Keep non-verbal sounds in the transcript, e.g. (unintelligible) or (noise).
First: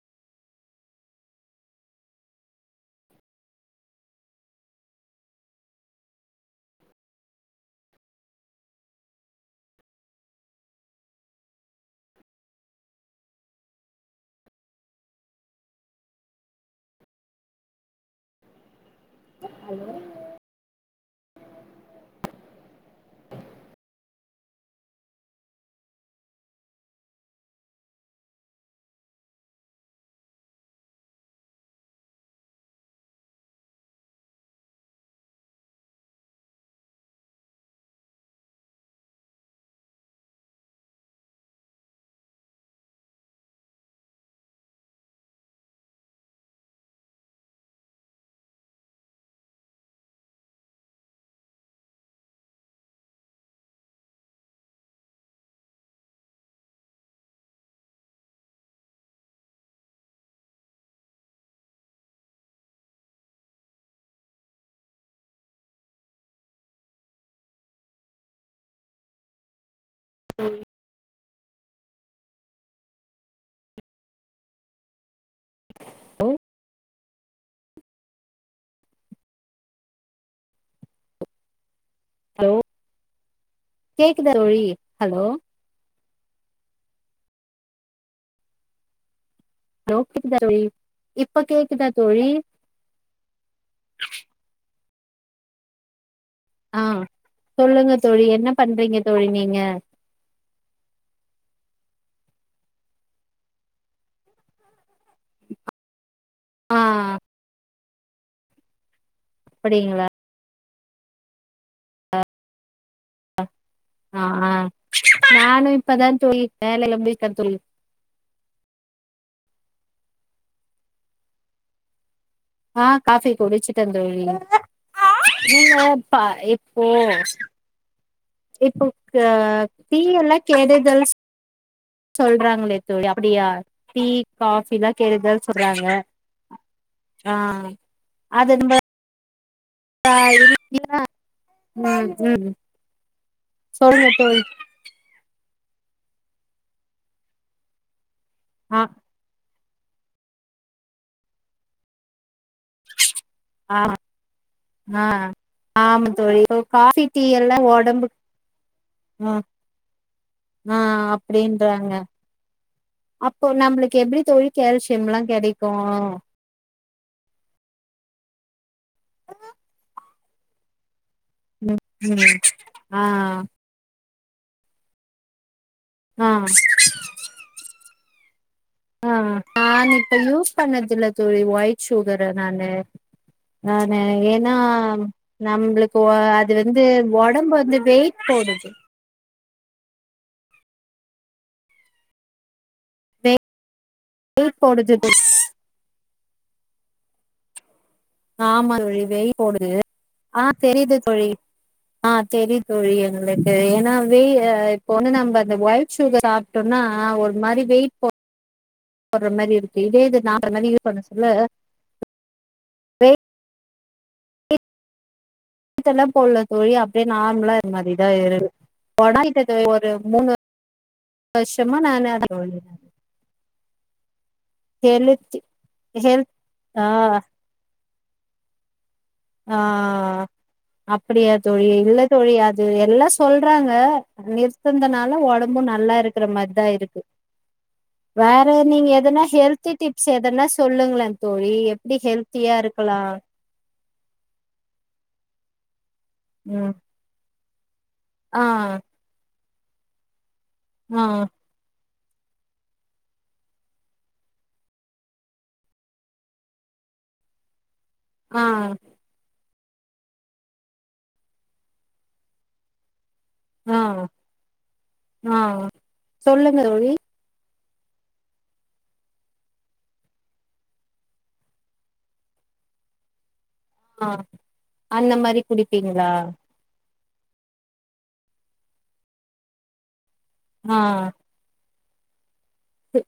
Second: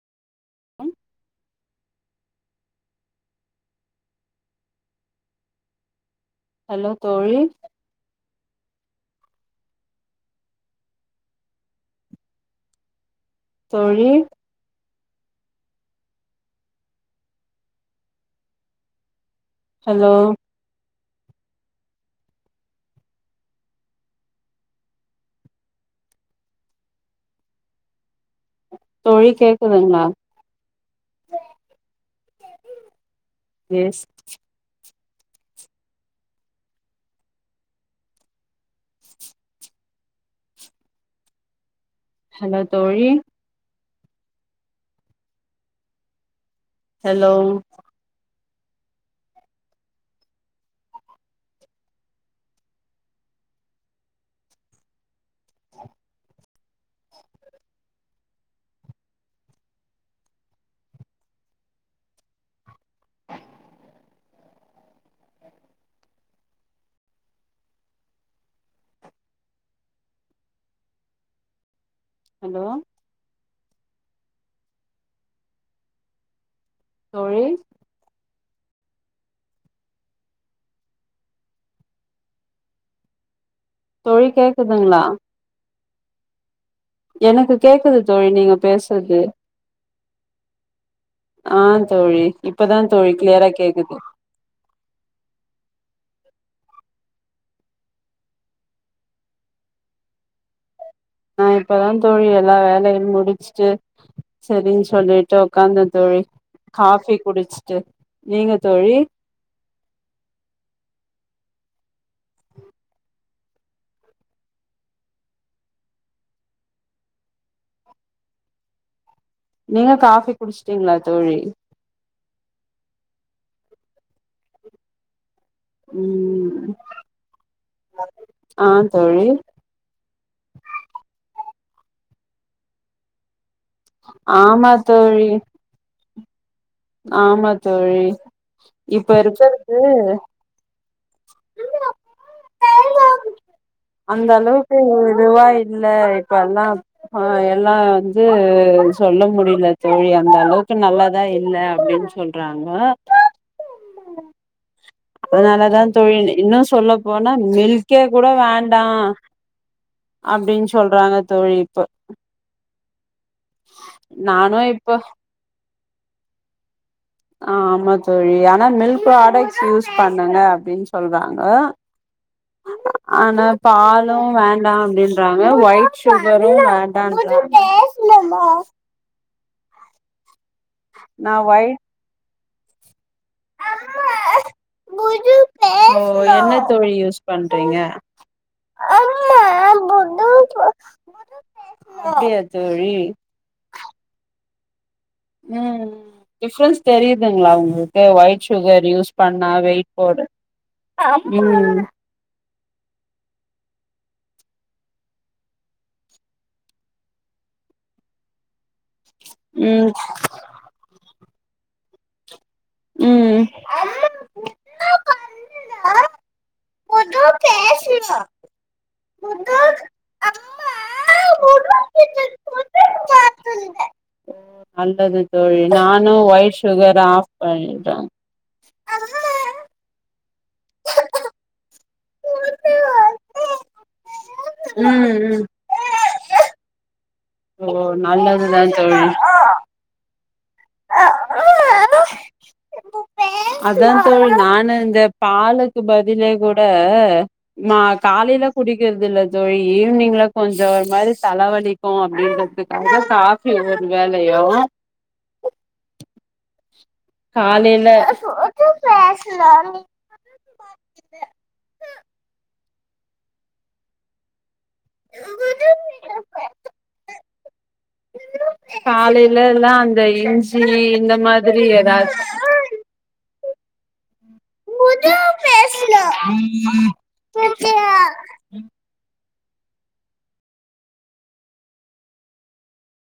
ம் ஹலோ தோழி தோழி ஹலோ தோழி கேக்குதுங்ளா எஸ் ஹலோ தோழி ஹலோ ம் ஹலோ ஹலோ தோழி ஹலோ தோழி கேக்குதுங்களா ஹலோ எனக்கு கேக்குது தோழி நீங்க பேசுறது ஹலோ கேக்குதா தோழி இப்ப கேக்குதா தோழி இப்பதா தோழி கிளியரா கேக்குது ஆ சொல்லுங்க தோழி என்ன பண்றீங்க தோழி நீங்க நா இப்பதா தோழி எல்லா வேலையு முடிச்ட்டு செரின் சொல்லிட்டு உக்காந்த தோழி ஆ காஃபி குடிச்சுட்டு நீங்க தோழி அப்படிங்களா ஆ ஆ நானு இப்பதா தோழி வேலல்லா முடிச்ச தோழி நீங்க காஃபி குடிச்ட்டீங்ளா தோழி ஆ காஃபி குடிச்சுட்டேந் தோழி நீங்கப்பா ம் இப்போ ஆ இப்போ தோழி டீ யெல்லா கெடுதல்ஸ் சொல்றாங்களே தோழி அப்டியா டீ ஆமா காஃபிலா தோழி கெடுதல் சொல்றாங்க ஆ ஆமா தோழி இப்ப இருக்க ஆ (unintelligible) ம் ம் சொல்லுங்க அந்த தோழி அளவுக்கு இதுவா இல்ல இப்ப எல்லா எல்லா வந்து ஆ சொல்ல முடியில தோழி அந்த அளவுக்கு நல்லாதா இல்ல அப்டின் சொல்றாங்க ஆ (inaudible) ஆ அதனாலதா ஆமா தோழி இன்னு சொல்ல காஃபி டீ போனா எல்லா மில்கே ஒடம்புக் கூட வேண்டா அ அப்டின்னு ஆ சொல்றாங்க தோழி இப்ப அப்டின்றாங்க அப்போ நம்புளுக்கு எப்டி தோழி நானு இப்ப கேல்சியம்லா கெடைக்கூ ஆ ஆமா தோழி ஆனா மில்க் ப்ராடக்ட்ஸ் யூஸ் பண்ணுங்க அப்டின் சொல்றாங்க ம் ம் அ ஆ ஆன பாலு வேண்டா அப்டின்றாங்க ஒய்ட் ஆ சுகரு வேண்டான்றாங்க ஆ நா இப்ப யூஸ் பண்ணதுல்ல தோழி ஒயிட் சுகர் அ நானு நானு ஏன்னா நம்ப்ளுக்கு ஓ அது என்ன வந்து தோழி யூஸ் ஒடம்பு பண்றீங்க வந்து வெயிட் போடுது அப்டியா தோழி வெயிட் போடுது தோழி ம் டிஃப்ரன்ஸ் தெரியுதுங்ளா உங்களுக் கு ஒயிட் ஆமா சுகர் தோழி யூஸ் வெயிட் பண்ணா போடுது வெயிட் போடு ஆ தெரியுது தோழி ம் ஆ தெரியு தோழி எங்ளுக்கு ஏன்னா வெயி இப்ப ஒண்ணு நம்ப அந்த ஒயிட் சுகர் சாப் ட்டோன்னா ஒரு மாரி வெயிட் போட் போட்ற மாரி இருக்கு ம் இதே இது (unintelligible) மாரி யூஸ் பண்ண சொல்ல ம் ட்டல்லா போல்ல தோழி அப்டியே புது நார்மலா இருந்த மாதிரிதா பேசுனோ இருக்கு (unintelligible) மூனு வருஷமா நானு ஓ நல்லது ஹெல்த் தோழி நானு ஹெல்த் ஒயிட் ஆ சுகர ஆஃப் பண்ணிட்டோ ஆ அப்டியா தோழி இல்ல தோழி அது எல்லா சொல்றாங்க நிறுத் ந்தனால ம் ம் ஒடம்பு நல்லா இருக்கிற மாரிதா இருக்கு ஓ வேற நல்லதுதா நீங்க எதனா தோழி ஹெல்த்தி டிப் ஸ் எதனா சொல்லுங்ளே தோழி எப்டி ஹெல்த்தியா இருக்கலா அதாந் தோழி நானு இந்த பாலுக்கு பதிலே கூட ம் மா ஆ காலைல குடிக்கிறது இல்ல தோழி ஈவினிங்ல கொஞ்சோ ஒரு ஆ மாதிரி தலவலிக் கோ அப்டின்றதுக்காக காஃபி ஒரு வேலயு காலைல ஆ பேசலான் நீ (inaudible) ஆ ஆ சொல்லுங்க தோழி காலைலலா அந்த இஞ்சி இந்த மாதிரி எதாச்சு ஆ அந்த முது மாரி பேச்ணு குடிப்பீங்களா (unintelligible) ஆ